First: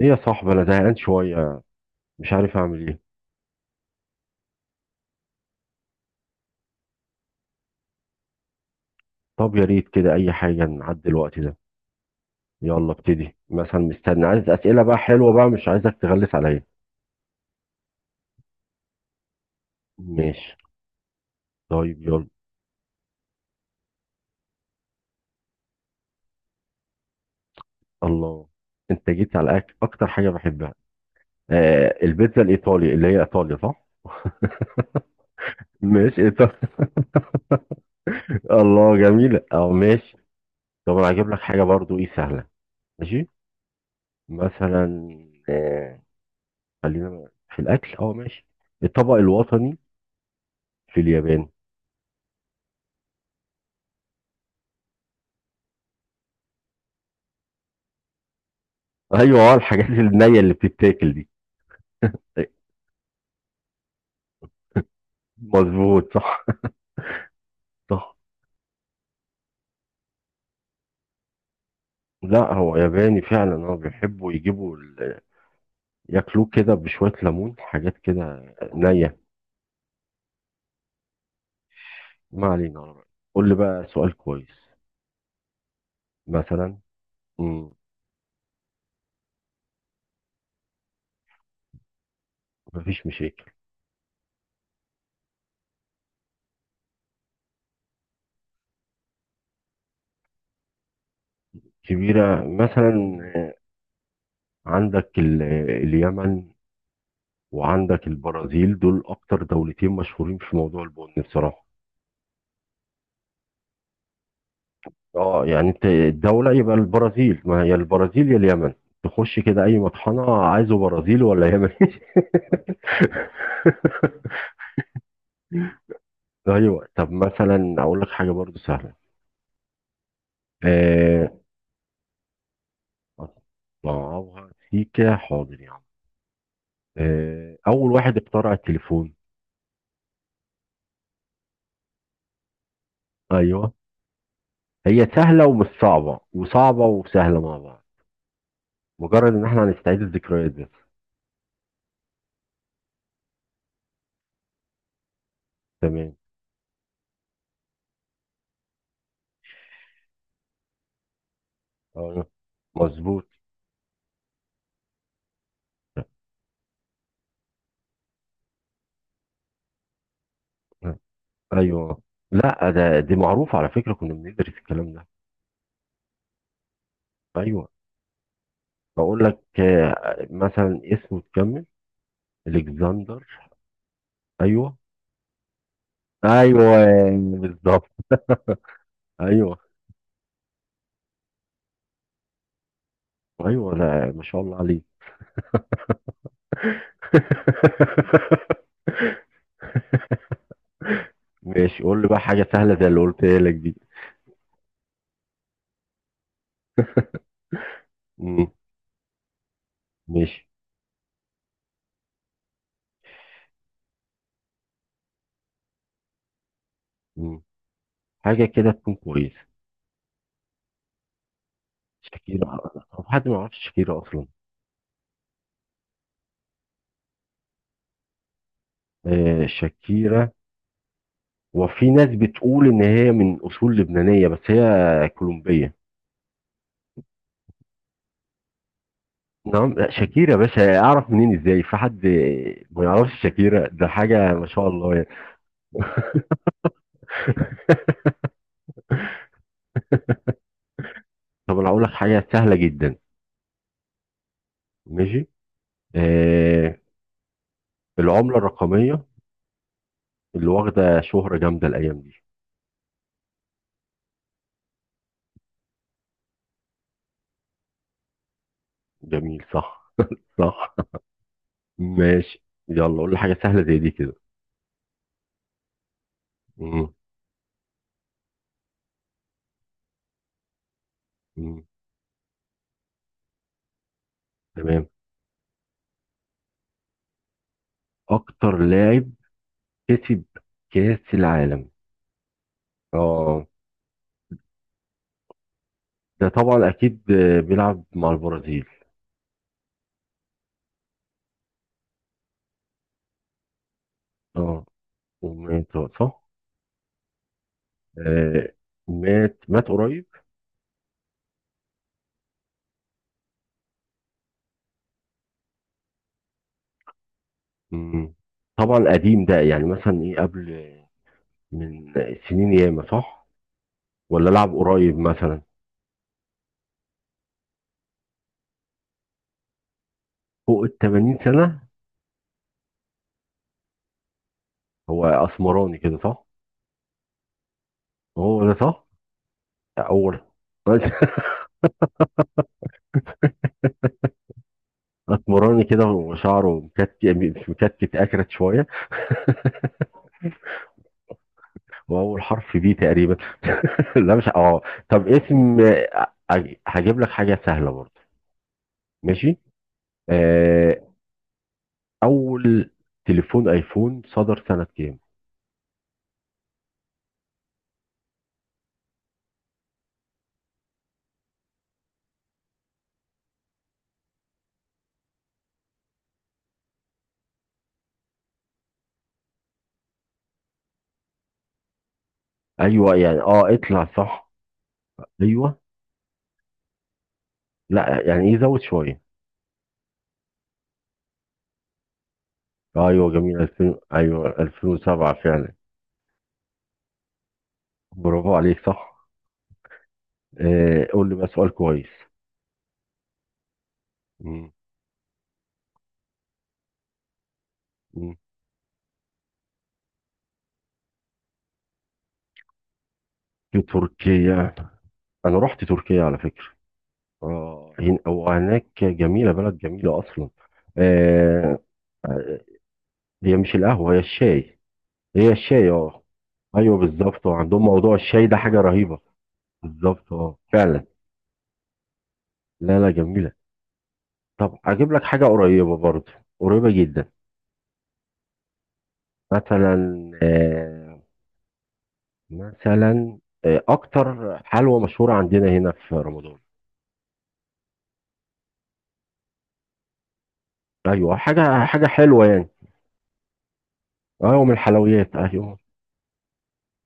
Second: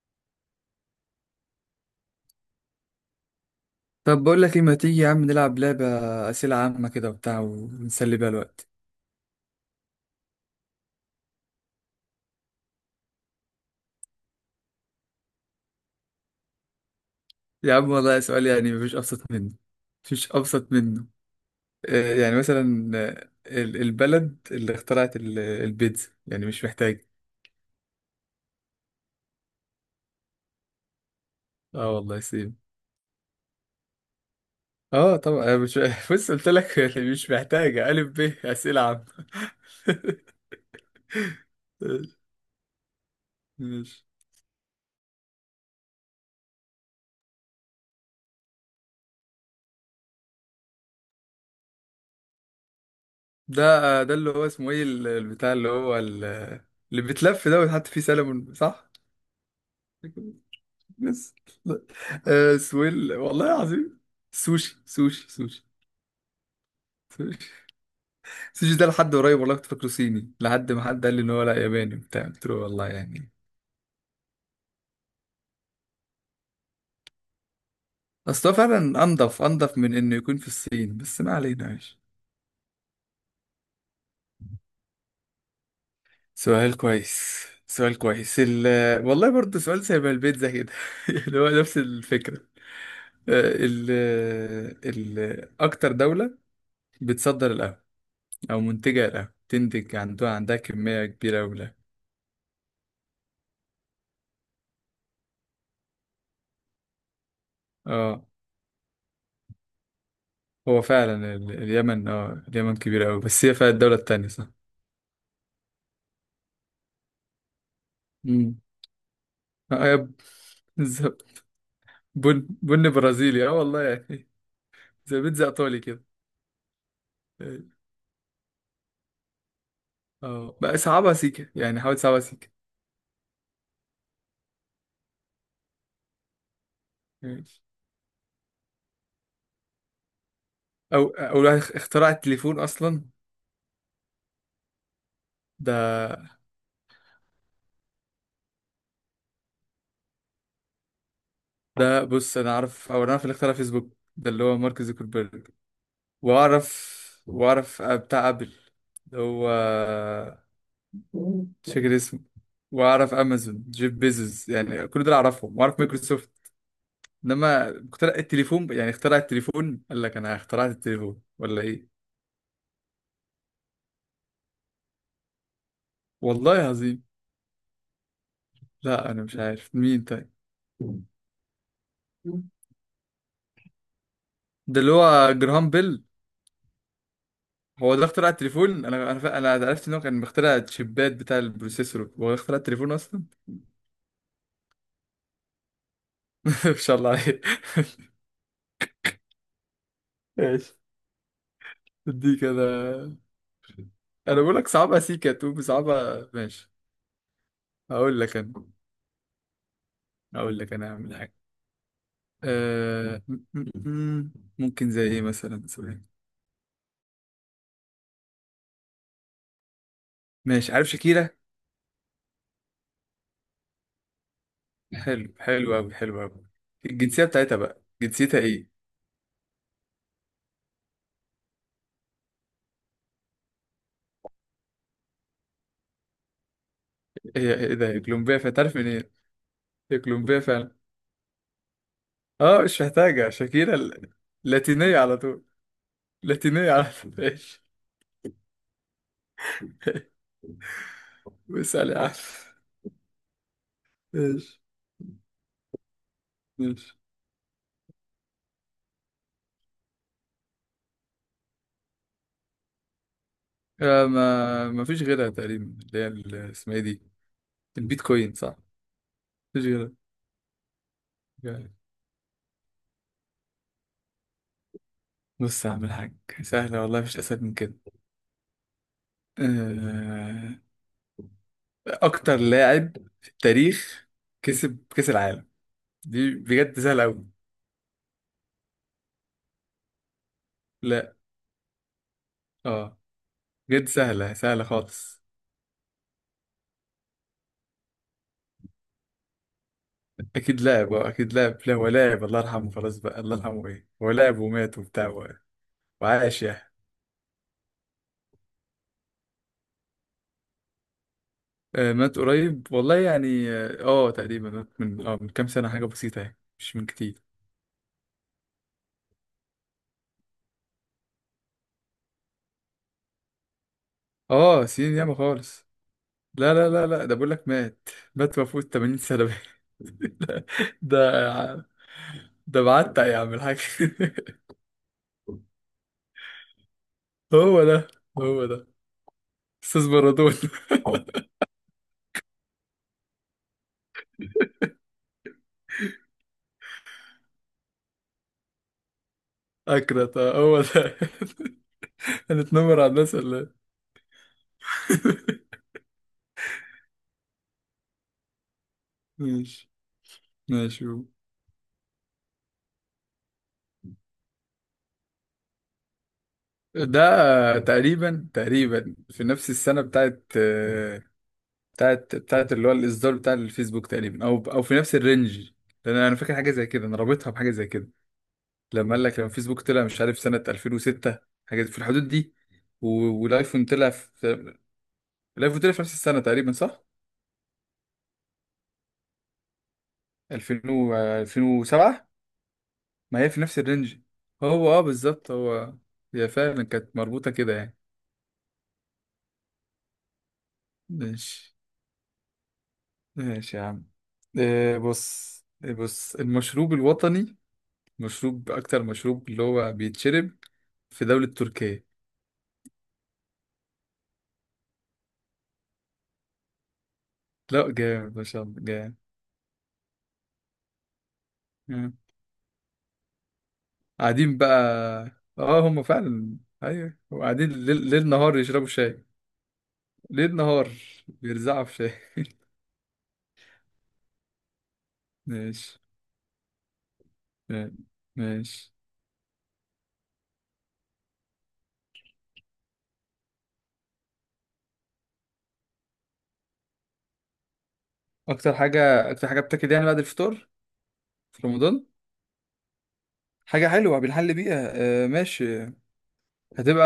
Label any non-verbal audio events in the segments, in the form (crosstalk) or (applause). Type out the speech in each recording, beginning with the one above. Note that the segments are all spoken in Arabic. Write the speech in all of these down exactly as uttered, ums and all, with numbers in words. ايه يا صاحبي، انا زهقان شويه. مش عارف اعمل ايه. طب بقول لك ايه، ما تيجي يا عم نلعب لعبة أسئلة عامة كده وبتاع ونسلي بيها الوقت؟ طب يا ريت كده، اي حاجه نعدي الوقت ده. يلا ابتدي مثلا، مستني. عايز اسئله بقى حلوه بقى، مش عايزك تغلس عليا. يا عم والله سؤال، يعني مفيش أبسط منه. مفيش ماشي. أبسط منه. طيب آه، يلا. يعني مثلا، آه، ال- البلد اللي اخترعت ال- البيتزا، يعني مش محتاج. الله، انت جيت على أك... اكتر حاجه بحبها. اه آه، والله البيتزا سيب. الايطالي اللي هي ايطاليا، صح؟ اه طبعا أنا مش (laughs) ماشي، بص، قلت ايطالي. لك يعني مش محتاجة ألف ب. (laughs) أسئلة الله عامة. جميله، اه ماشي. طب انا هجيب لك حاجه برضو ايه سهله. ماشي. (laughs) ماشي. مثلا، آه خلينا في الاكل. اه ماشي، الطبق الوطني في اليابان. ده آه، ده اللي هو اسمه ايه ال- البتاع اللي هو ال- اللي بيتلف ده ويتحط فيه سلمون صح؟ ايوه، اه الحاجات النية اللي بتتاكل دي. بس آه سويل والله العظيم. سوشي، سوشي، سوشي. مظبوط، صح. سوشي. (laughs) صح. سوشي ده لحد قريب والله كنت فاكره صيني، لحد ما حد قال لي ان هو لا، ياباني وبتاع، قلت لا، له هو والله ياباني يعني. فعلا. هو بيحبوا يجيبوا ال- ياكلوه كده بشوية ليمون، حاجات اصل هو كده فعلا نية. انضف انضف من انه يكون في الصين، بس ما علينا ماشي. ما علينا، على رأيك. قول لي بقى سؤال كويس، سؤال مثلا. كويس، مم. سؤال كويس، ال والله برضه سؤال شبه البيتزا كده، (laughs) اللي هو نفس الفكرة. مفيش مشاكل. آه، ال ال أكتر دولة بتصدر القهوة أو منتجة القهوة، تنتج عندها عندها كمية كبيرة أوي من القهوة. كبيرة مثلا، عندك ال- اليمن، وعندك اه البرازيل. دول أكتر دولتين مشهورين في موضوع هو البن فعلا ال- بصراحة. اليمن. اه اليمن كبيرة أوي، بس هي فيها الدولة التانية صح؟ اه يعني انت الدولة يبقى البرازيل. ما هي البرازيل يا مم. اليمن. تخش كده اي اه يا ب- مطحنة، عايزه ز- برازيل ولا يمن. (laughs) بن بن برازيلي اه والله يعني. زي بيتزا إيطالي كده. ايوه. طب اه مثلا اقول لك حاجة برضو سهلة. آه، بقى صعبها آه، سيكة، يعني حاول صعبها سيكة. اطلعوها سيكا، حاضر يا عم. آه، اول واحد اخترع التليفون. أو أول واحد اخ- اخترع التليفون أصلا. ايوه. هي سهلة ومش ده صعبة، وصعبة وسهلة مع بعض. مجرد ان احنا هنستعيد الذكريات بس. ده بص، أنا أعرف، أو أنا أعرف اللي اخترع فيسبوك ده اللي هو مارك زوكربيرج. تمام. وأعرف وأعرف بتاع أبل اللي هو، مش فاكر اسمه. اه واعرف مظبوط. امازون جيف بيزوس، يعني كل دول اعرفهم، واعرف مايكروسوفت. انما اخترع التليفون يعني، اخترع التليفون قال لك انا اخترعت التليفون ولا ايوه. ايه؟ لا ده دي معروفة على فكرة، كنا بندرس الكلام ده. والله عظيم، ايوه. لا انا بقول مش لك، عارف مين آه، طيب. مثلا اسمه تكمل. الكسندر. ايوه. ده اللي هو جراهام بيل. ايوه بالظبط. هو ده اخترع التليفون. انا انا فا- انا ايوه. عرفت ان هو كان مخترع الشيبات بتاع البروسيسور، هو ده اخترع التليفون اصلا. ايوه، لا ما شاء الله عليك. (laughs) ما شاء الله عليه. (laughs) (laughs) ماشي. ماشي. قول لي بقى دي حاجه كده. سهله زي اللي قلت لك دي. انا بقول لك صعبة سيكا، تقول صعبة. ماشي. هقول لك مم. انا. ماشي. هقول لك انا هعمل حاجة. آه م- م- م- ممكن زي ايه مثلا، ثواني. مم. حاجه كده تكون كويسه. ماشي، عارف شاكيرا؟ شاكيرا. طب حد ما يعرفش شاكيرا اصلا؟ حلو، حلو قوي، حلو قوي. الجنسية بتاعتها بقى، جنسيتها ايه؟ آه شاكيرا. وفي ناس بتقول ان هي من اصول لبنانيه، بس هي كولومبيه. هي ايه ده؟ هي كولومبيا فعلا، تعرف منين إيه؟ نعم لا، هي شاكيرا كولومبيا بس فعلا. اعرف منين؟ ازاي في حد اه مش ما يعرفش محتاجة شاكيرا؟ شاكيرا ده ال- حاجه ما شاء الله لاتينية يعني. على طول. لاتينية على طول. (laughs) ماشي. طب انا هقول لك واسأل يا عم. حاجه سهله جدا. ماشي. ماشي. آه، ماشي. العمله الرقميه اللي واخده شهره جامده الايام دي. آه ما ما فيش غيرها تقريبا، اللي هي ال- اسمها ايه دي. البيتكوين صح. جميل مفيش غيرها. صح. صح. يعني. (laughs) ماشي. يلا قول لي حاجه سهله زي دي كده. بص يا عم الحاج. سهلة مم، والله، مفيش أسهل من كده. آه مم، اكتر لاعب في التاريخ كسب تمام. كاس العالم. دي بجد سهله قوي. اكتر لاعب كسب كاس لا. العالم. اه. اه. بجد سهله، سهله خالص. ده طبعا اكيد آه، بيلعب مع البرازيل. اكيد لاعب. اه اكيد لاعب، لا هو لاعب الله يرحمه، خلاص بقى الله يرحمه ايه، هو لاعب اه ومات وبتاع و- ومات، صح. وعاش يعني. آه، مات مات قريب. آه مات قريب والله يعني، اه آه، تقريبا مات من اه من كام سنه، حاجه بسيطه، يعني مش من كتير. مم. طبعا قديم ده، يعني مثلا ايه؟ قبل من سنين ياما، صح؟ ولا لعب اه، سنين قريب ياما مثلا؟ خالص. لا لا لا لا، ده بقول لك مات. مات وفوت ثمانين سنه. فوق ال (laughs) ثمانين سنة. ده. ده بعتق يا عم الحاج. (laughs) هو اسمراني كده، صح؟ هو ده. هو هو ده، ده صح. استاذ اول. بارادون. (laughs) (laughs) اسمراني كده وشعره مكتف، مش مكتف، اكرت شوية. (laughs) اكرت آه، هو ده. واول (laughs) حرف بي هنتنمر على الناس تقريبا. ولا إيه؟ (laughs) لا مش اه. طب (laughs) اسم، آه، هج- هجيب لك حاجة سهلة برضه. ماشي. ماشي. ماشي آه. هو. اول تليفون ايفون صدر سنة كام؟ ده تقريبا، تقريبا في نفس السنة بتاعت آه، بتاعت بتاعت اللي هو الإصدار بتاع الفيسبوك، تقريبا أو أو في نفس الرينج. لأن أنا فاكر حاجة زي كده، أنا رابطها بحاجة زي كده. لما قال لك، لما الفيسبوك طلع، مش عارف سنة ألفين وستة، حاجة في الحدود دي. ايوه يعني، و- اه والآيفون اطلع طلع صح. في. ايوه، الآيفون طلع في نفس السنة تقريبا صح؟ لا يعني يزود شوية. ألفين و- ألفين وسبعة. ايوه ما هي جميل، في نفس ألفين، الرينج. ايوه هو اه ألفين وسبعة بالظبط فعلا. هو. هي فعلا كانت مربوطة كده يعني. برافو عليك، صح. آه، قول لي بقى سؤال ماشي. كويس. ماشي يا عم. مم. إيه بص. إيه بص، المشروب الوطني. مم. مشروب، أكتر مشروب اللي هو بيتشرب في دولة تركيا. في تركيا. انا رحت تركيا على فكرة. لا اه هن- جامد ما شاء الله وهناك جامد. جميلة، بلد جميلة اصلا. آه. مم. هي مش القهوة، هي قاعدين بقى. الشاي. هي اه، الشاي، هم اه. فعلا. ايوه ايوه، بالظبط، وقاعدين وعندهم ليل موضوع ليل الشاي ده نهار حاجة يشربوا رهيبة. شاي. بالظبط ليل اه، نهار. فعلا. بيرزعوا في شاي. لا لا، جميلة. طب اجيب لك حاجة (laughs) قريبة ماشي. برضه، قريبة جدا. ماشي. مثلا، آه، مثلا، آه، اكتر حلوى مشهوره عندنا هنا في رمضان. أكتر حاجة، أكتر حاجة بتاكل يعني بعد الفطار ايوه، في حاجه حاجه رمضان. حلوه يعني. حاجة حلوة بنحل ايوه، من بيها. آه الحلويات، ايوه. ماشي. هتبقى.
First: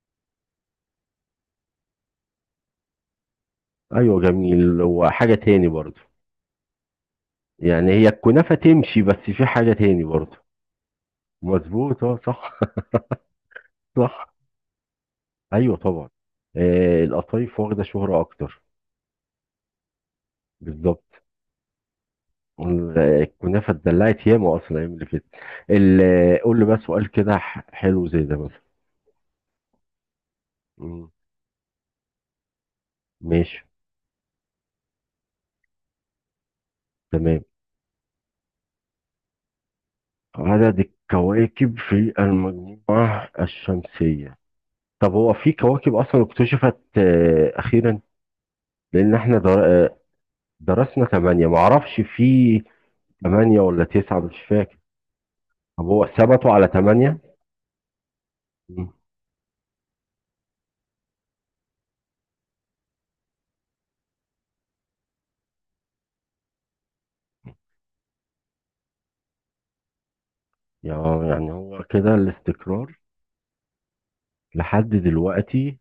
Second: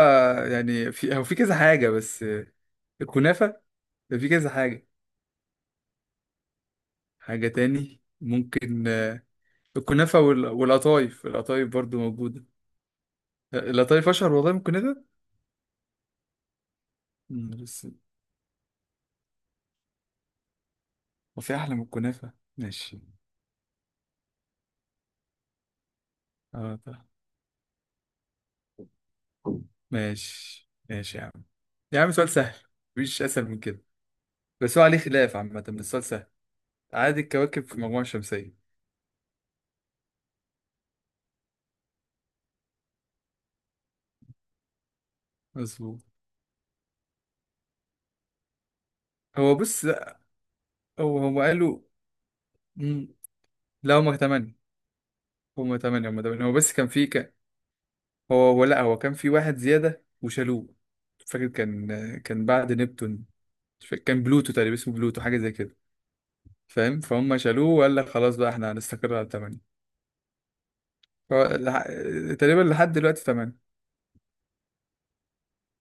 يعني في، هو في كذا حاجة بس، آه، الكنافة. ايوه في كذا جميل. حاجة. وحاجه تاني برضو؟ حاجة يعني تاني هي الكنافه ممكن، تمشي، بس آه، في حاجه تاني الكنافة برضو. وال- والقطايف، القطايف برضو مظبوط اه، موجودة. صح. آه، (laughs) القطايف صح. أشهر والله من الكنافة. ايوه طبعا. آه، مم، القطايف واخده بس شهره اكتر. بالظبط. هو في أحلى من الكنافة، ال- ماشي. الكنافه اتدلعت ياما اصلا الايام اللي فاتت. ال- قول لي اه بقى طبعا. سؤال كده ح- حلو زي ده مثلا. ماشي. مم، ماشي يا عم. يا عم سؤال سهل. مفيش أسهل ماشي. من كده. بس هو عليه خلاف عامة، بس السؤال سهل. عدد تمام، الكواكب في المجموعة الشمسية. عدد الكواكب في المجموعة الشمسية. طب هو في كواكب مظبوط. أصلا اكتشفت آه، أخيرا؟ لأن احنا هو در... بص، آه، لا، درسنا هو هم ثمانية، قالوا. معرفش. في ثمانية ولا لا، هما تسعة؟ مش تمانية. فاكر. هما طب هو تمانية، هما تمانية. ثبتوا هو على بس كان في ثمانية؟ كان هو هو، لا مم. هو كان في واحد زيادة وشالوه. مش فاكر كان. كان بعد نبتون. مش فاكر، كان بلوتو، تقريبا اسمه بلوتو حاجة زي كده. فاهم؟ فهم شالوه وقال لك خلاص بقى احنا هنستقر على تمانية. يا- هو يعني هو لح... كده تقريبا لحد الاستقرار دلوقتي تمانية. لحد دلوقتي،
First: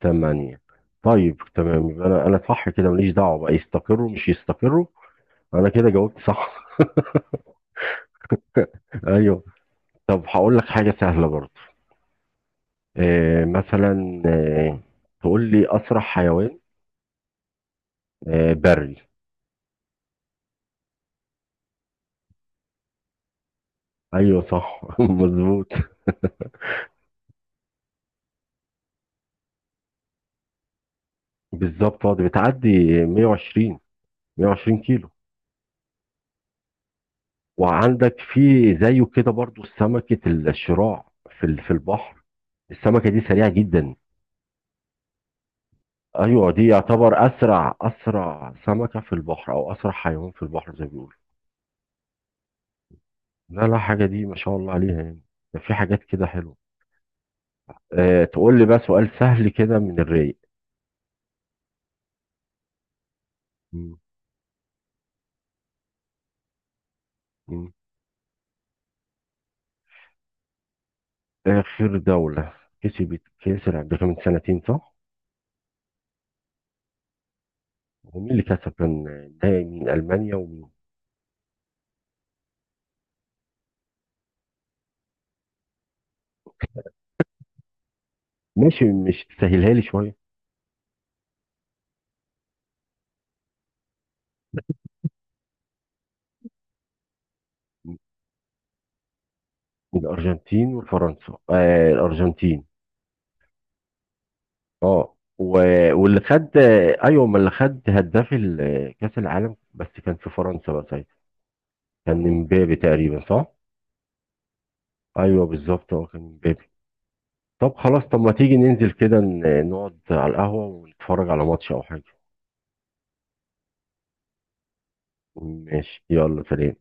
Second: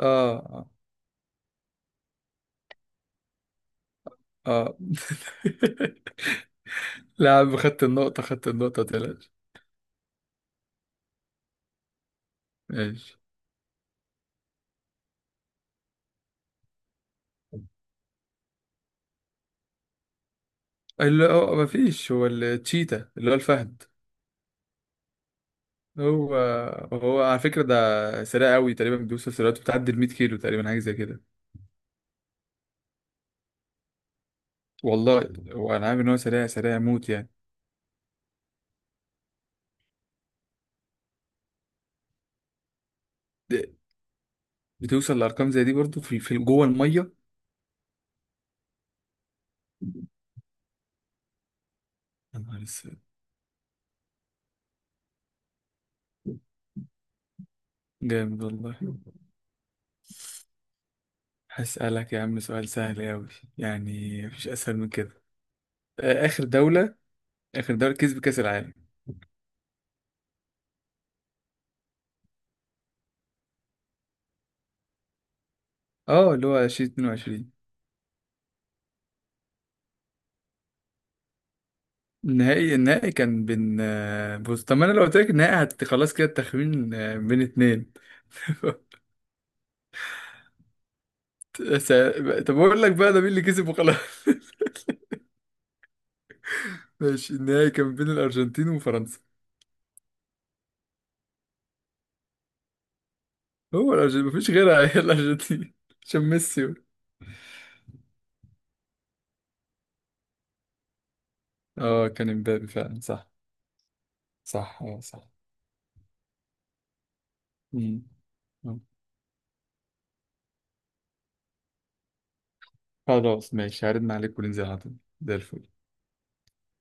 اه ثمانية. اه. طيب تمام، يبقى أنا أنا صح كده. ماليش دعوة بقى يستقروا مش اه. يستقروا، أنا كده جاوبت (laughs) صح. لا يا عم، خدت النقطة، خدت النقطة (laughs) متقلقش. أيوه. طب هقول لك حاجة سهلة برضه. ماشي. آه، مثلا، آه، تقول لي أسرع حيوان، آه، بري. اللي هو مفيش، هو التشيتا اللي هو الفهد. أيوه صح. (laughs) مظبوط. هو. هو على فكرة ده سريع قوي، تقريبا بيوصل سرعته، بتعدي ال مية كيلو تقريبا، حاجة زي كده. بالظبط اه، دي بتعدي مية وعشرين. مية وعشرين كيلو. والله هو انا عارف ان هو سريع، سريع موت يعني. وعندك في زيه كده برضو سمكة الشراع في ال- في البحر. السمكة دي سريعة د- جدا. بتوصل لأرقام زي دي برضه، في في ايوه جوه دي المية. يعتبر اسرع اسرع سمكة في البحر، او اسرع حيوان في البحر زي ما بيقولوا. يا نهار اسود. لا لا، حاجة دي ما شاء الله عليها يعني. ده في حاجات كده حلوة. أه، جامد تقول لي والله. بقى سؤال سهل كده من الرايق. هسألك يا عم سؤال سهل قوي. يعني مفيش أسهل من كده. آه، آخر دولة. مم. آخر دولة كسب كأس العالم. آخر دولة كسبت كأس العالم، ده كان من سنتين صح؟ اه اللي هو ألفين واتنين وعشرين. ومين اللي كسب؟ كان النهائي مين، ألمانيا ومين؟ النهائي، النهائي كان بين، آه، بص طب ما انا لو قلت لك النهائي هت- خلاص كده التخمين، آه، بين اتنين. ماشي، (laughs) مش تسهلها لي شوية؟ س... طب اقول لك بقى ده مين اللي كسب وخلاص. (laughs) ماشي، النهائي كان بين الارجنتين وفرنسا. من الأرجنتين وفرنسا؟ آه، الأرجنتين. هو الارجنتين مفيش غيرها، هي اه و... الارجنتين. (laughs) واللي عشان خد، ميسي. أيوه، ما اللي خد هداف ال- كأس العالم بس كان في فرنسا بقى ساعتها. اه كان كان امبابي امبابي فعلا تقريبا، صح. صح؟ صح اه صح. أيوه بالظبط، اه كان امبابي. طب خلاص، مم. طب ما تيجي آه. ننزل كده ن- نقعد على القهوة ونتفرج على ماتش أو حاجة. خلاص ماشي، هرن عليك وننزل على طول. زي الفل. ماشي، يلا سلام.